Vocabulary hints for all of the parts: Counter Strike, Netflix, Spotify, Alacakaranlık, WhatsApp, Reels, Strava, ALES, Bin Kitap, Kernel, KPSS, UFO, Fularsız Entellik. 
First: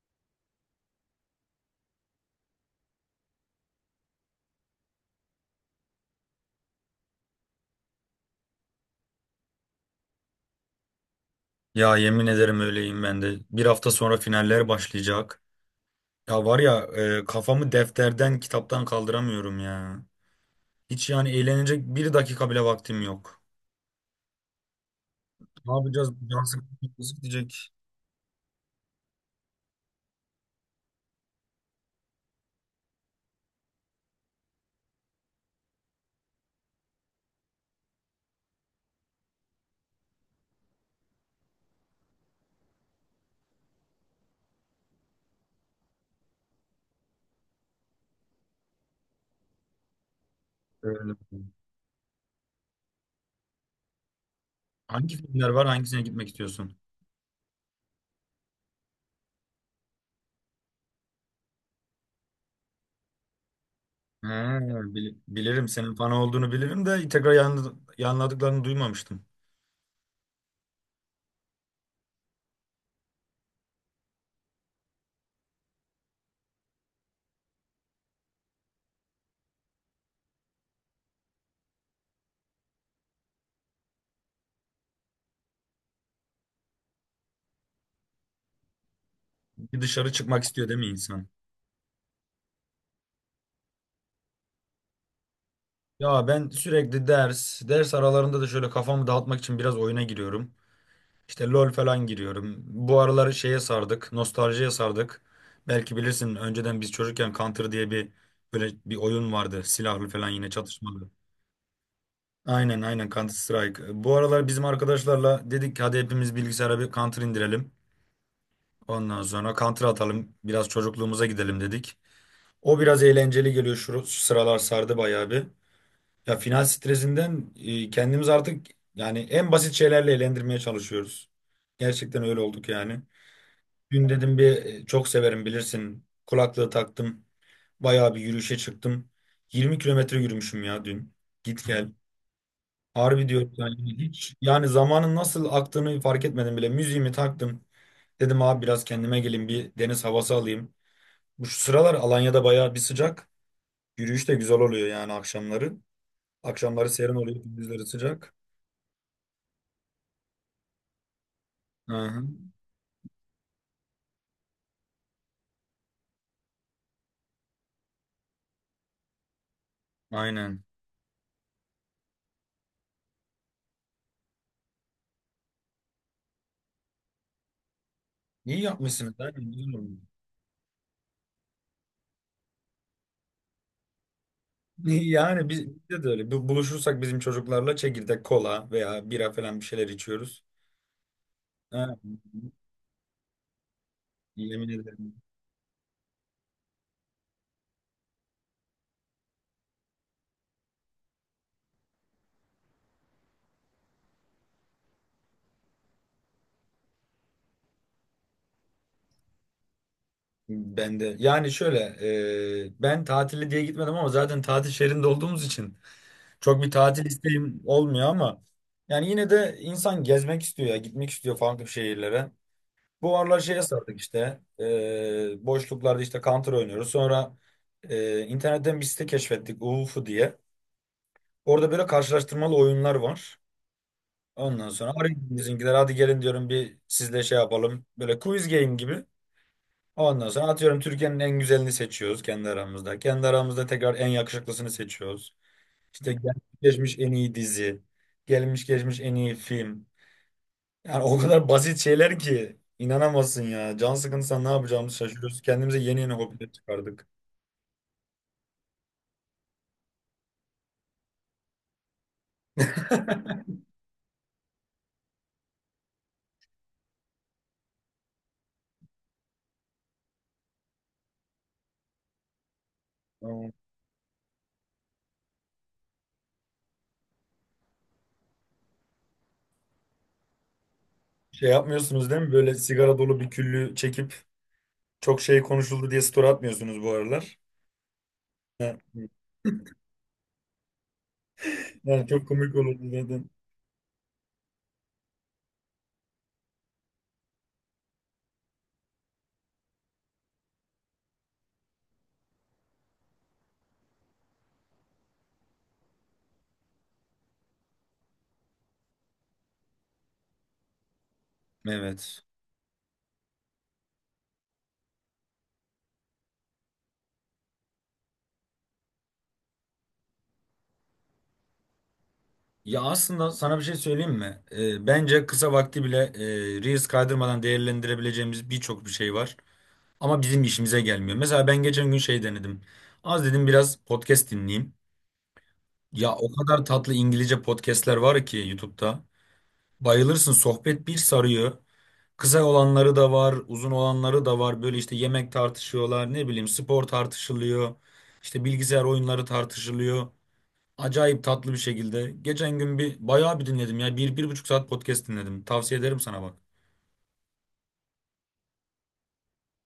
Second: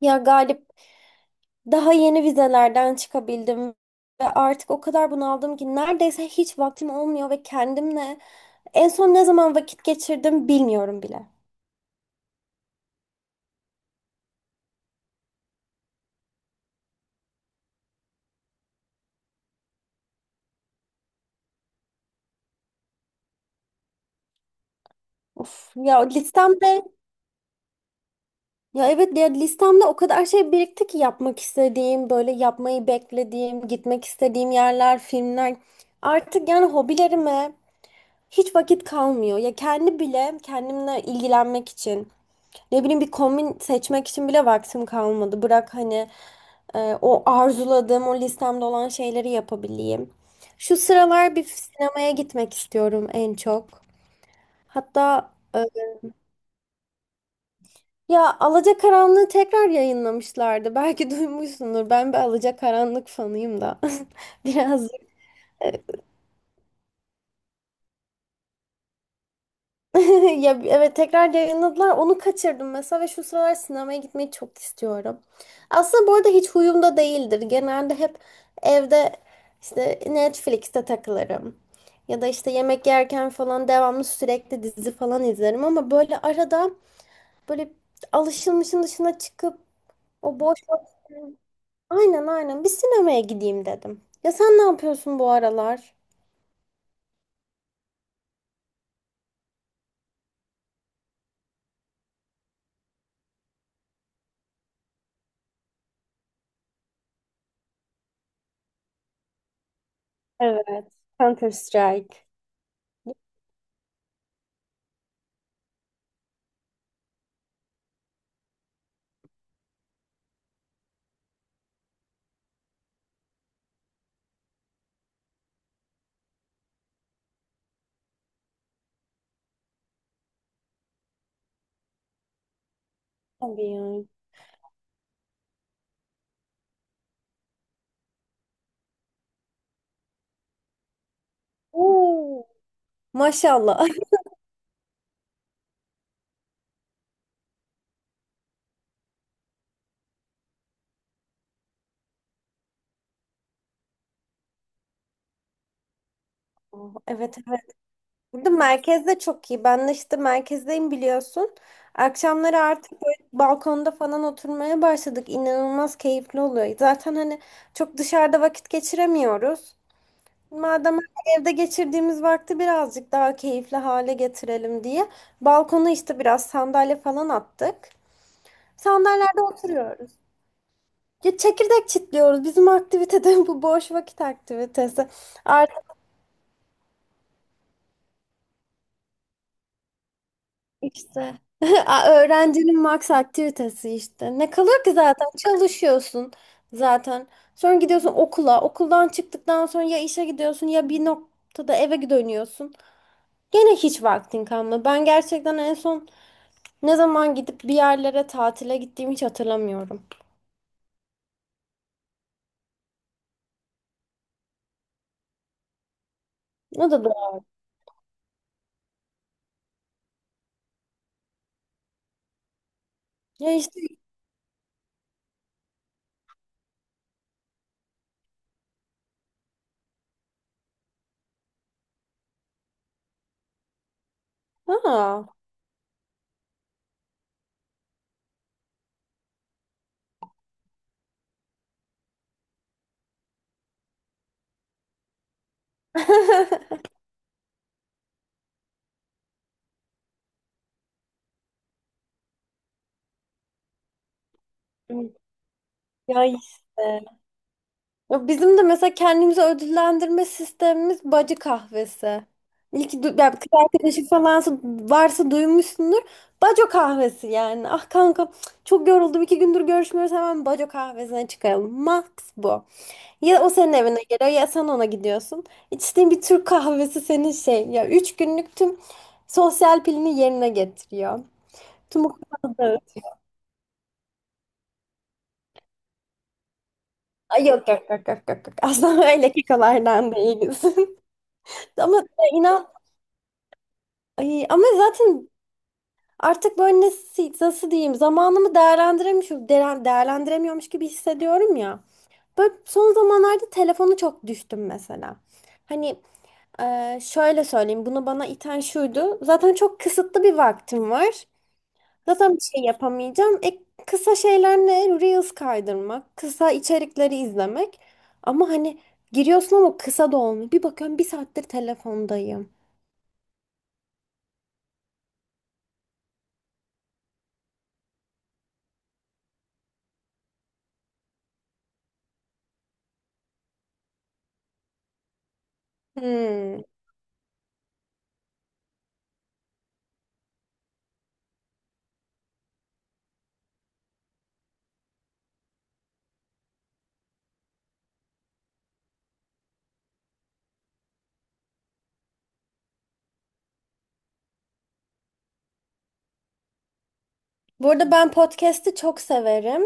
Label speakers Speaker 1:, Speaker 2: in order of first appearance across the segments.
Speaker 1: Ya Galip, daha yeni vizelerden çıkabildim ve artık o kadar bunaldım ki neredeyse hiç vaktim olmuyor ve kendimle en son ne zaman vakit geçirdim bilmiyorum bile.
Speaker 2: Ya yemin ederim öyleyim ben de. Bir hafta sonra finaller başlayacak. Ya var ya, kafamı defterden, kitaptan kaldıramıyorum ya. Hiç yani eğlenecek bir dakika bile vaktim yok.
Speaker 1: Of
Speaker 2: Ne
Speaker 1: ya
Speaker 2: yapacağız? Can
Speaker 1: listemde
Speaker 2: sıkıcı gidecek.
Speaker 1: Ya evet, ya listemde o kadar şey birikti ki yapmak istediğim, böyle yapmayı beklediğim, gitmek istediğim yerler, filmler, artık yani hobilerime hiç vakit kalmıyor. Ya kendi bile kendimle ilgilenmek için ne bileyim bir kombin seçmek için bile vaktim kalmadı. Bırak hani o arzuladığım, o listemde olan şeyleri yapabileyim. Şu
Speaker 2: Öyle.
Speaker 1: sıralar bir sinemaya gitmek istiyorum en çok.
Speaker 2: Hangi
Speaker 1: Hatta
Speaker 2: filmler
Speaker 1: e,
Speaker 2: var? Hangisine gitmek istiyorsun?
Speaker 1: ya Alacakaranlık'ı tekrar yayınlamışlardı. Belki duymuşsundur. Ben bir Alacakaranlık fanıyım da.
Speaker 2: He,
Speaker 1: Biraz.
Speaker 2: bilirim senin fan olduğunu bilirim de tekrar yanladıklarını duymamıştım.
Speaker 1: Ya evet, tekrar yayınladılar. Onu kaçırdım mesela ve şu sıralar sinemaya gitmeyi çok istiyorum. Aslında bu arada hiç huyumda değildir. Genelde hep evde işte Netflix'te takılırım. Ya da işte yemek yerken falan devamlı sürekli dizi falan izlerim, ama böyle arada böyle alışılmışın dışına çıkıp.
Speaker 2: Bir dışarı
Speaker 1: o
Speaker 2: çıkmak
Speaker 1: boş
Speaker 2: istiyor değil mi
Speaker 1: vakit-
Speaker 2: insan?
Speaker 1: Aynen aynen, bir sinemaya gideyim dedim. Ya sen ne yapıyorsun bu aralar?
Speaker 2: Ya ben sürekli ders aralarında da şöyle kafamı dağıtmak için biraz oyuna giriyorum. İşte LoL falan giriyorum. Bu aralar şeye sardık, nostaljiye sardık. Belki bilirsin önceden biz çocukken Counter diye bir böyle bir oyun vardı. Silahlı falan yine
Speaker 1: Evet.
Speaker 2: çatışmalı.
Speaker 1: Counter Strike.
Speaker 2: Aynen, aynen, Counter Strike. Bu aralar bizim arkadaşlarla dedik ki hadi hepimiz bilgisayara bir Counter indirelim. Ondan sonra Counter atalım. Biraz çocukluğumuza gidelim dedik. O biraz eğlenceli geliyor, şu sıralar sardı bayağı bir. Ya final stresinden kendimiz artık yani en basit şeylerle eğlendirmeye çalışıyoruz. Gerçekten öyle olduk yani.
Speaker 1: Tabii yani.
Speaker 2: Dün dedim bir çok severim bilirsin. Kulaklığı taktım. Bayağı bir yürüyüşe çıktım. 20 kilometre yürümüşüm ya dün. Git gel. Harbi diyorum
Speaker 1: Maşallah.
Speaker 2: yani hiç. Yani zamanın nasıl aktığını fark etmedim bile. Müziğimi taktım. Dedim abi biraz kendime geleyim, bir deniz havası alayım. Bu şu sıralar Alanya'da bayağı bir sıcak. Yürüyüş de güzel oluyor yani akşamları. Akşamları
Speaker 1: Oh,
Speaker 2: serin
Speaker 1: evet
Speaker 2: oluyor,
Speaker 1: evet.
Speaker 2: gündüzleri sıcak.
Speaker 1: Burada merkez de çok iyi. Ben de işte merkezdeyim, biliyorsun.
Speaker 2: Hı hı.
Speaker 1: Akşamları artık böyle balkonda falan oturmaya başladık. İnanılmaz keyifli oluyor. Zaten hani çok dışarıda vakit geçiremiyoruz.
Speaker 2: Aynen.
Speaker 1: Madem evde geçirdiğimiz vakti birazcık daha keyifli hale getirelim diye balkona işte biraz sandalye falan attık.
Speaker 2: İyi yapmışsınız.
Speaker 1: Sandalyelerde
Speaker 2: Aynen, güzel olmuş.
Speaker 1: oturuyoruz. Ya çekirdek çitliyoruz. Bizim aktivite de bu, boş vakit aktivitesi.
Speaker 2: Yani bizde de öyle. Buluşursak bizim çocuklarla çekirdek, kola veya bira falan bir şeyler içiyoruz.
Speaker 1: İşte,
Speaker 2: Ha,
Speaker 1: Öğrencinin max aktivitesi işte. Ne
Speaker 2: yemin
Speaker 1: kalıyor ki,
Speaker 2: ederim.
Speaker 1: zaten çalışıyorsun zaten. Sonra gidiyorsun okula. Okuldan çıktıktan sonra ya işe gidiyorsun ya bir noktada eve dönüyorsun. Gene hiç vaktin kalmıyor. Ben gerçekten en son ne zaman gidip bir yerlere tatile gittiğimi hiç hatırlamıyorum.
Speaker 2: Ben de. Yani şöyle, ben tatili diye gitmedim ama zaten tatil şehrinde olduğumuz için çok bir
Speaker 1: O da
Speaker 2: tatil
Speaker 1: doğru.
Speaker 2: isteğim olmuyor ama yani yine de insan gezmek istiyor ya, gitmek istiyor farklı şehirlere. Bu aralar
Speaker 1: Ya
Speaker 2: şeye
Speaker 1: işte,
Speaker 2: sardık işte, boşluklarda işte Counter oynuyoruz. Sonra internetten bir site keşfettik, UFO diye. Orada böyle karşılaştırmalı oyunlar var. Ondan sonra arayın
Speaker 1: ha.
Speaker 2: bizimkiler hadi gelin diyorum, bir sizle şey yapalım. Böyle quiz game gibi. Ondan sonra atıyorum Türkiye'nin en güzelini seçiyoruz kendi aramızda. Kendi aramızda tekrar en yakışıklısını seçiyoruz. İşte gelmiş geçmiş en iyi dizi. Gelmiş geçmiş en iyi film. Yani o kadar basit şeyler ki inanamazsın ya. Can sıkıntısı ne yapacağımızı şaşırıyoruz. Kendimize yeni yeni
Speaker 1: Ya
Speaker 2: hobiler
Speaker 1: işte.
Speaker 2: çıkardık.
Speaker 1: Ya bizim de mesela kendimizi ödüllendirme sistemimiz bacı kahvesi. Ya, kız arkadaşı falan varsa duymuşsundur. Baco kahvesi yani. Ah kanka, çok yoruldum, 2 gündür görüşmüyoruz, hemen baco kahvesine çıkaralım. Max bu. Ya
Speaker 2: Ama...
Speaker 1: o senin evine geliyor ya sen ona gidiyorsun. İçtiğin bir Türk kahvesi, senin şey, ya 3 günlük tüm sosyal pilini yerine getiriyor.
Speaker 2: Şey
Speaker 1: Tüm o
Speaker 2: yapmıyorsunuz değil mi? Böyle sigara dolu bir küllü çekip çok şey konuşuldu diye story atmıyorsunuz bu aralar.
Speaker 1: Ay, yok yok yok yok yok. Yok.
Speaker 2: Ha,
Speaker 1: Aslında
Speaker 2: evet.
Speaker 1: öyle kekalardan değiliz. Ama
Speaker 2: Yani çok komik
Speaker 1: inan.
Speaker 2: olurdu zaten.
Speaker 1: Ay, ama zaten artık böyle, nasıl diyeyim, zamanımı değerlendiremiyorum, değerlendiremiyormuş gibi hissediyorum ya. Böyle son zamanlarda telefonu çok düştüm mesela. Hani şöyle söyleyeyim, bunu bana iten şuydu. Zaten çok kısıtlı bir vaktim var.
Speaker 2: Evet.
Speaker 1: Zaten bir şey yapamayacağım. Kısa şeyler ne? Reels kaydırmak, kısa içerikleri izlemek. Ama hani giriyorsun ama kısa da olmuyor. Bir bakıyorum bir saattir telefondayım.
Speaker 2: Ya aslında sana bir şey söyleyeyim mi? Bence kısa vakti bile Reels kaydırmadan değerlendirebileceğimiz birçok bir şey var. Ama bizim işimize gelmiyor. Mesela ben geçen gün şey denedim. Az dedim biraz podcast dinleyeyim. Ya o
Speaker 1: Hmm.
Speaker 2: kadar tatlı İngilizce podcastler var ki YouTube'da. Bayılırsın, sohbet bir sarıyor. Kısa olanları da var, uzun olanları da var. Böyle işte yemek tartışıyorlar, ne bileyim spor tartışılıyor. İşte bilgisayar oyunları tartışılıyor. Acayip tatlı bir şekilde. Geçen gün bir bayağı bir dinledim ya. Bir, bir buçuk saat podcast dinledim. Tavsiye ederim sana bak.
Speaker 1: Bu arada ben podcast'i çok severim.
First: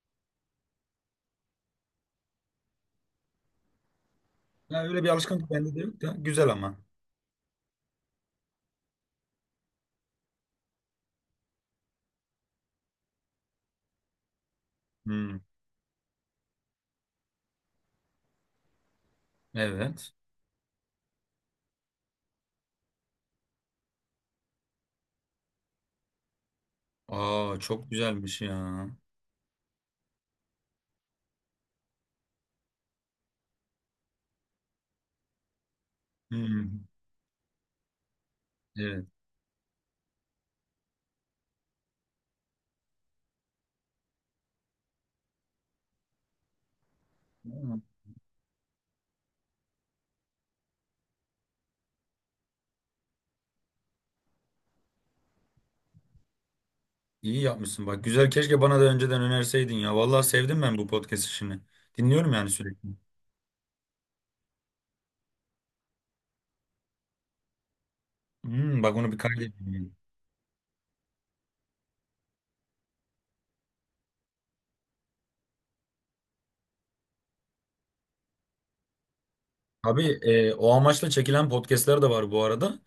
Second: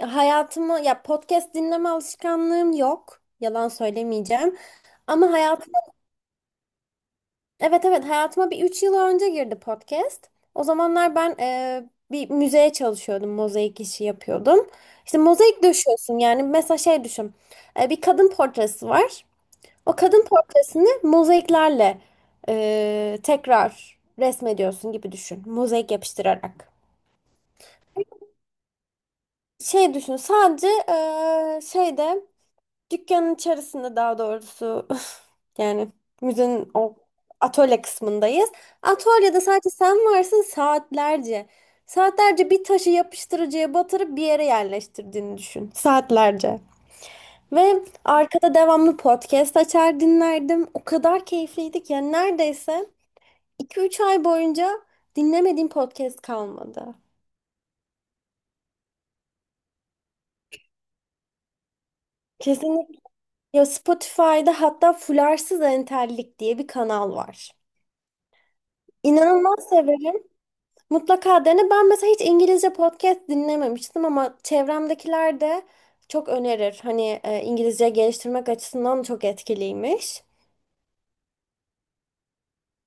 Speaker 1: Ya, podcast dinleme alışkanlığım yok. Yalan söylemeyeceğim.
Speaker 2: Ya öyle bir
Speaker 1: Ama
Speaker 2: alışkanlık
Speaker 1: hayatım
Speaker 2: bende de yok da. Güzel ama.
Speaker 1: Evet evet, hayatıma bir 3 yıl önce girdi podcast. O zamanlar ben bir müzeye çalışıyordum. Mozaik işi yapıyordum. İşte
Speaker 2: Hmm.
Speaker 1: mozaik döşüyorsun, yani mesela şey düşün. Bir kadın portresi var. O
Speaker 2: Evet.
Speaker 1: kadın portresini mozaiklerle tekrar resmediyorsun gibi düşün. Mozaik yapıştırarak.
Speaker 2: Aa, çok güzelmiş ya.
Speaker 1: Şey düşün sadece, şeyde, dükkanın içerisinde daha doğrusu. Yani müzenin
Speaker 2: Hmm.
Speaker 1: o atölye kısmındayız.
Speaker 2: Evet.
Speaker 1: Atölyede sadece sen varsın saatlerce. Saatlerce bir taşı yapıştırıcıya batırıp bir yere yerleştirdiğini düşün. Saatlerce. Ve
Speaker 2: Aa.
Speaker 1: arkada devamlı podcast açar dinlerdim. O kadar keyifliydi ki, yani neredeyse 2-3 ay boyunca dinlemediğim podcast kalmadı.
Speaker 2: İyi yapmışsın bak. Güzel, keşke bana da önceden önerseydin ya. Vallahi sevdim ben bu podcast işini. Dinliyorum yani sürekli.
Speaker 1: Kesinlikle. Ya Spotify'da hatta Fularsız Entellik diye bir kanal var.
Speaker 2: Hmm, bak onu bir
Speaker 1: İnanılmaz
Speaker 2: kaydedeyim.
Speaker 1: severim. Mutlaka dene. Ben mesela hiç İngilizce podcast dinlememiştim ama çevremdekiler de çok önerir. Hani İngilizce geliştirmek açısından çok
Speaker 2: Tabii,
Speaker 1: etkiliymiş.
Speaker 2: o amaçla çekilen podcastler de var bu arada.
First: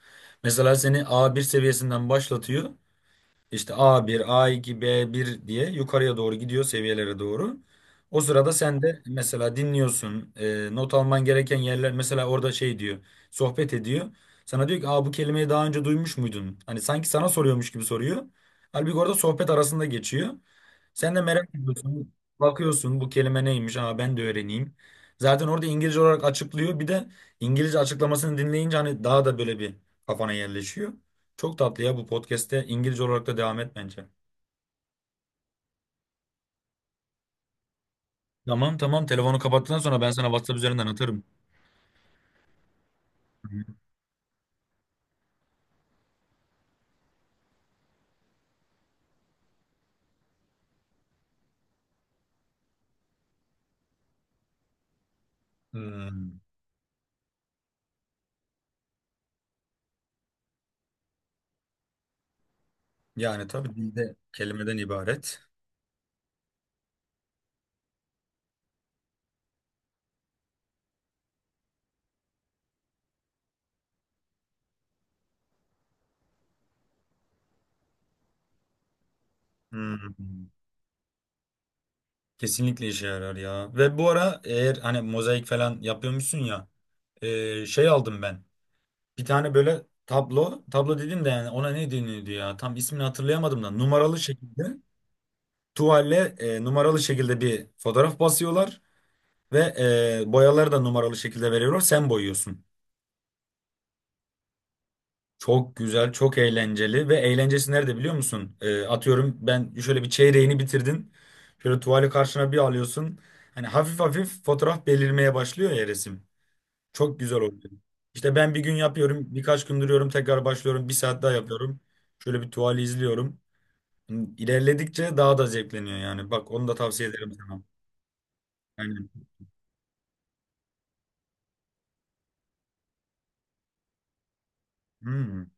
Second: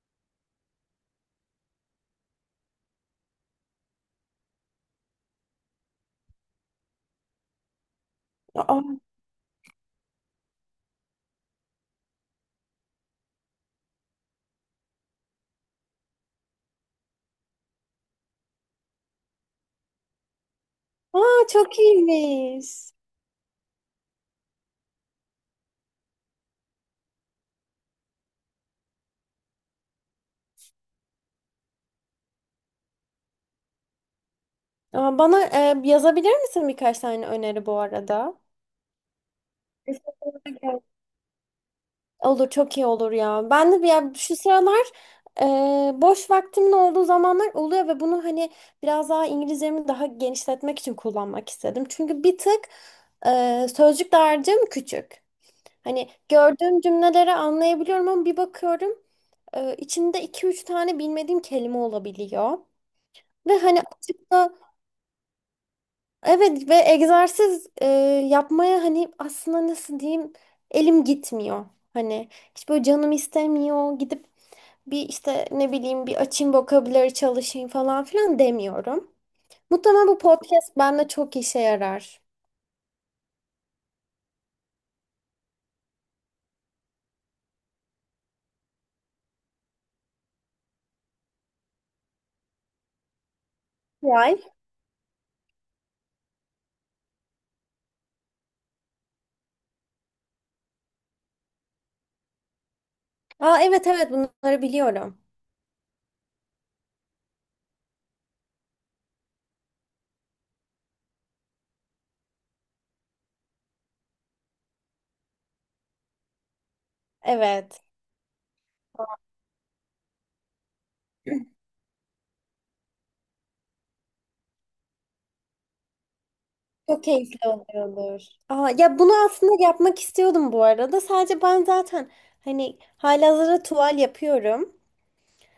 Speaker 2: Mesela seni A1 seviyesinden başlatıyor. İşte A1, A2, B1 diye yukarıya doğru gidiyor, seviyelere doğru. O sırada
Speaker 1: Aa,
Speaker 2: sen de mesela dinliyorsun. Not alman gereken yerler, mesela orada şey diyor. Sohbet ediyor. Sana diyor ki, "Aa, bu kelimeyi daha önce duymuş muydun?" Hani sanki sana soruyormuş gibi soruyor. Halbuki orada sohbet arasında geçiyor. Sen de
Speaker 1: aa,
Speaker 2: merak
Speaker 1: çok
Speaker 2: ediyorsun.
Speaker 1: iyiymiş.
Speaker 2: Bakıyorsun bu kelime neymiş? Aa, ben de öğreneyim. Zaten orada İngilizce olarak açıklıyor. Bir de İngilizce açıklamasını dinleyince hani daha da böyle bir kafana yerleşiyor. Çok tatlı ya, bu podcast'te İngilizce olarak da devam et bence.
Speaker 1: Aa, bana yazabilir misin birkaç tane öneri bu arada?
Speaker 2: Tamam, tamam, telefonu kapattıktan sonra ben sana
Speaker 1: Teşekkür
Speaker 2: WhatsApp
Speaker 1: ederim.
Speaker 2: üzerinden atarım.
Speaker 1: Olur, çok iyi olur ya. Ben de bir, ya şu sıralar e, boş vaktimin olduğu zamanlar oluyor ve bunu hani biraz daha İngilizcemi daha genişletmek için kullanmak istedim. Çünkü bir tık sözcük dağarcığım küçük. Hani
Speaker 2: Hmm.
Speaker 1: gördüğüm cümleleri anlayabiliyorum ama bir bakıyorum içinde iki üç tane bilmediğim kelime olabiliyor.
Speaker 2: Yani
Speaker 1: Ve
Speaker 2: tabii
Speaker 1: hani
Speaker 2: dilde
Speaker 1: açıkta,
Speaker 2: kelimeden ibaret.
Speaker 1: evet, ve egzersiz yapmaya, hani aslında nasıl diyeyim, elim gitmiyor. Hani hiç böyle canım istemiyor. Gidip bir işte ne bileyim bir açayım vokabuları çalışayım falan filan demiyorum. Muhtemelen bu
Speaker 2: Hmm.
Speaker 1: podcast bende çok işe yarar.
Speaker 2: Kesinlikle işe yarar ya. Ve bu ara eğer hani mozaik falan yapıyormuşsun ya, şey aldım ben. Bir tane böyle tablo dedim de yani ona ne deniyordu ya? Tam ismini hatırlayamadım da numaralı
Speaker 1: Yay.
Speaker 2: şekilde tuvalle, numaralı şekilde bir fotoğraf basıyorlar ve boyaları da numaralı şekilde veriyorlar. Sen boyuyorsun.
Speaker 1: Aa, evet evet, bunları biliyorum.
Speaker 2: Çok güzel, çok eğlenceli ve eğlencesi nerede biliyor musun? Atıyorum ben şöyle bir çeyreğini bitirdin. Şöyle tuvali karşına bir alıyorsun. Hani hafif hafif fotoğraf belirmeye başlıyor ya, resim. Çok güzel oluyor.
Speaker 1: Evet.
Speaker 2: İşte ben bir gün yapıyorum, birkaç gün duruyorum, tekrar başlıyorum, bir saat daha yapıyorum. Şöyle bir tuvali izliyorum. İlerledikçe daha da zevkleniyor yani. Bak onu da
Speaker 1: Çok
Speaker 2: tavsiye ederim
Speaker 1: keyifli
Speaker 2: sana.
Speaker 1: oluyordur. Aa, ya
Speaker 2: Aynen.
Speaker 1: bunu aslında yapmak istiyordum bu arada. Sadece ben zaten hani halihazırda tuval yapıyorum.
Speaker 2: Hmm.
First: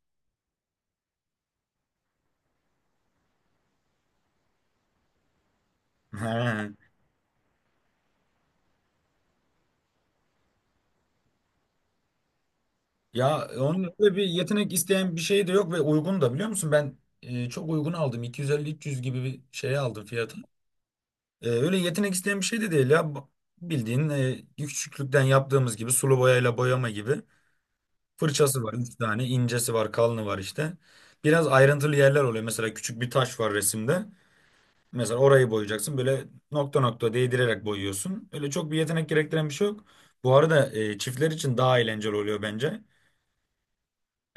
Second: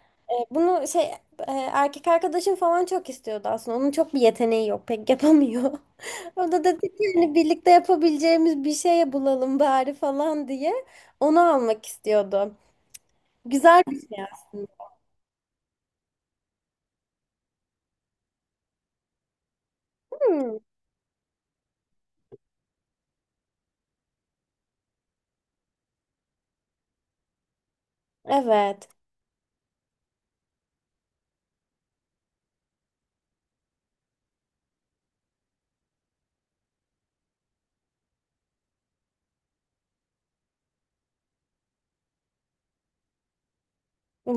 Speaker 1: Bunu şey, erkek arkadaşım falan çok istiyordu aslında. Onun çok bir yeteneği yok. Pek yapamıyor. O da
Speaker 2: He.
Speaker 1: dedi ki hani birlikte yapabileceğimiz bir şey bulalım bari falan diye. Onu almak istiyordu.
Speaker 2: Ya
Speaker 1: Güzel
Speaker 2: onun
Speaker 1: bir
Speaker 2: öyle bir
Speaker 1: şey
Speaker 2: yetenek
Speaker 1: aslında.
Speaker 2: isteyen bir şey de yok ve uygun da, biliyor musun? Ben çok uygun aldım. 250-300 gibi bir şey aldım fiyatı.
Speaker 1: Hmm,
Speaker 2: Öyle yetenek isteyen bir şey de değil ya. Bildiğin, küçüklükten yaptığımız gibi sulu boyayla boyama gibi. Fırçası var
Speaker 1: evet.
Speaker 2: üç tane, incesi var, kalını var işte. Biraz ayrıntılı yerler oluyor. Mesela küçük bir taş var resimde. Mesela orayı boyayacaksın. Böyle nokta nokta değdirerek boyuyorsun. Öyle çok bir yetenek gerektiren bir şey yok. Bu arada çiftler için daha eğlenceli oluyor bence.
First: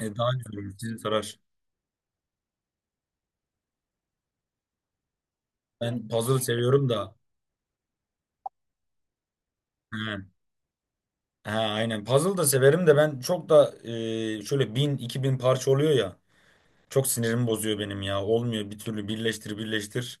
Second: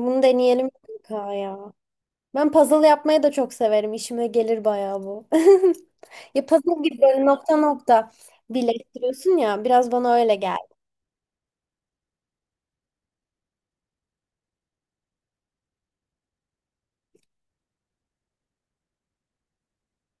Speaker 2: Daha güzel
Speaker 1: deneyelim
Speaker 2: olur, sizi
Speaker 1: mutlaka
Speaker 2: sarar.
Speaker 1: ya. Ben puzzle yapmayı da çok severim. İşime gelir bayağı bu.
Speaker 2: Ben puzzle
Speaker 1: Ya puzzle
Speaker 2: seviyorum
Speaker 1: gibi
Speaker 2: da.
Speaker 1: böyle nokta nokta birleştiriyorsun ya. Biraz bana
Speaker 2: He,
Speaker 1: öyle geldi.
Speaker 2: he, aynen. Puzzle da severim de ben çok da şöyle bin, iki bin parça oluyor ya. Çok sinirimi bozuyor benim ya. Olmuyor bir türlü, birleştir birleştir.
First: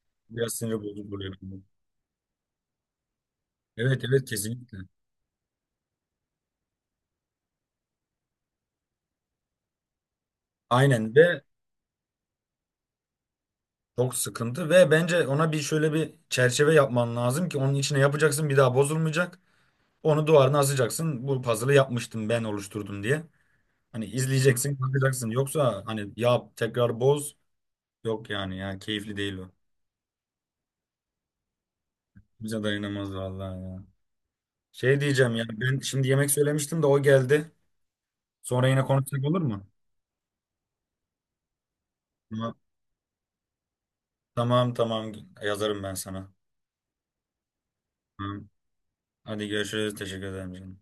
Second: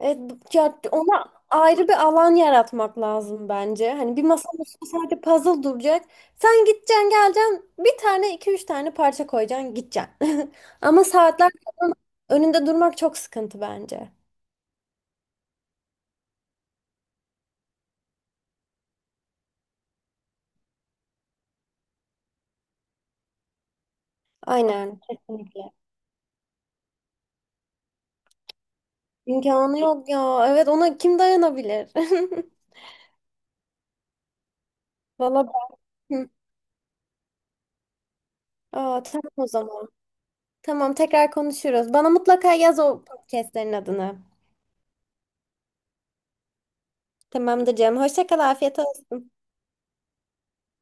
Speaker 1: Evet.
Speaker 2: Biraz sinir
Speaker 1: Ya
Speaker 2: bozucu
Speaker 1: ona
Speaker 2: oluyor benim.
Speaker 1: ayrı bir alan yaratmak lazım bence.
Speaker 2: Evet,
Speaker 1: Hani bir
Speaker 2: evet,
Speaker 1: masanın
Speaker 2: kesinlikle.
Speaker 1: üstünde sadece puzzle duracak. Sen gideceksin, geleceksin. Bir tane, iki, üç tane parça koyacaksın, gideceksin. Ama
Speaker 2: Aynen ve
Speaker 1: saatler falan önünde durmak çok sıkıntı bence.
Speaker 2: çok sıkıntı ve bence ona bir şöyle bir çerçeve yapman lazım ki onun içine yapacaksın, bir daha bozulmayacak. Onu duvarına asacaksın. Bu puzzle'ı yapmıştım, ben oluşturdum diye. Hani izleyeceksin
Speaker 1: Aynen,
Speaker 2: bakacaksın.
Speaker 1: kesinlikle.
Speaker 2: Yoksa hani yap tekrar boz. Yok yani ya, keyifli değil o.
Speaker 1: İmkanı yok ya. Evet, ona kim dayanabilir?
Speaker 2: Bize dayanamaz vallahi ya. Şey diyeceğim ya,
Speaker 1: Valla
Speaker 2: ben şimdi
Speaker 1: ben. Hı.
Speaker 2: yemek söylemiştim de o geldi. Sonra yine
Speaker 1: Aa,
Speaker 2: konuşsak
Speaker 1: tamam
Speaker 2: olur
Speaker 1: o
Speaker 2: mu?
Speaker 1: zaman. Tamam, tekrar konuşuruz. Bana mutlaka
Speaker 2: Tamam,
Speaker 1: yaz o podcastlerin adını.
Speaker 2: tamam, tamam, yazarım ben sana.
Speaker 1: Tamamdır canım. Hoşça kal,
Speaker 2: Tamam.
Speaker 1: afiyet olsun.
Speaker 2: Hadi görüşürüz, teşekkür ederim canım.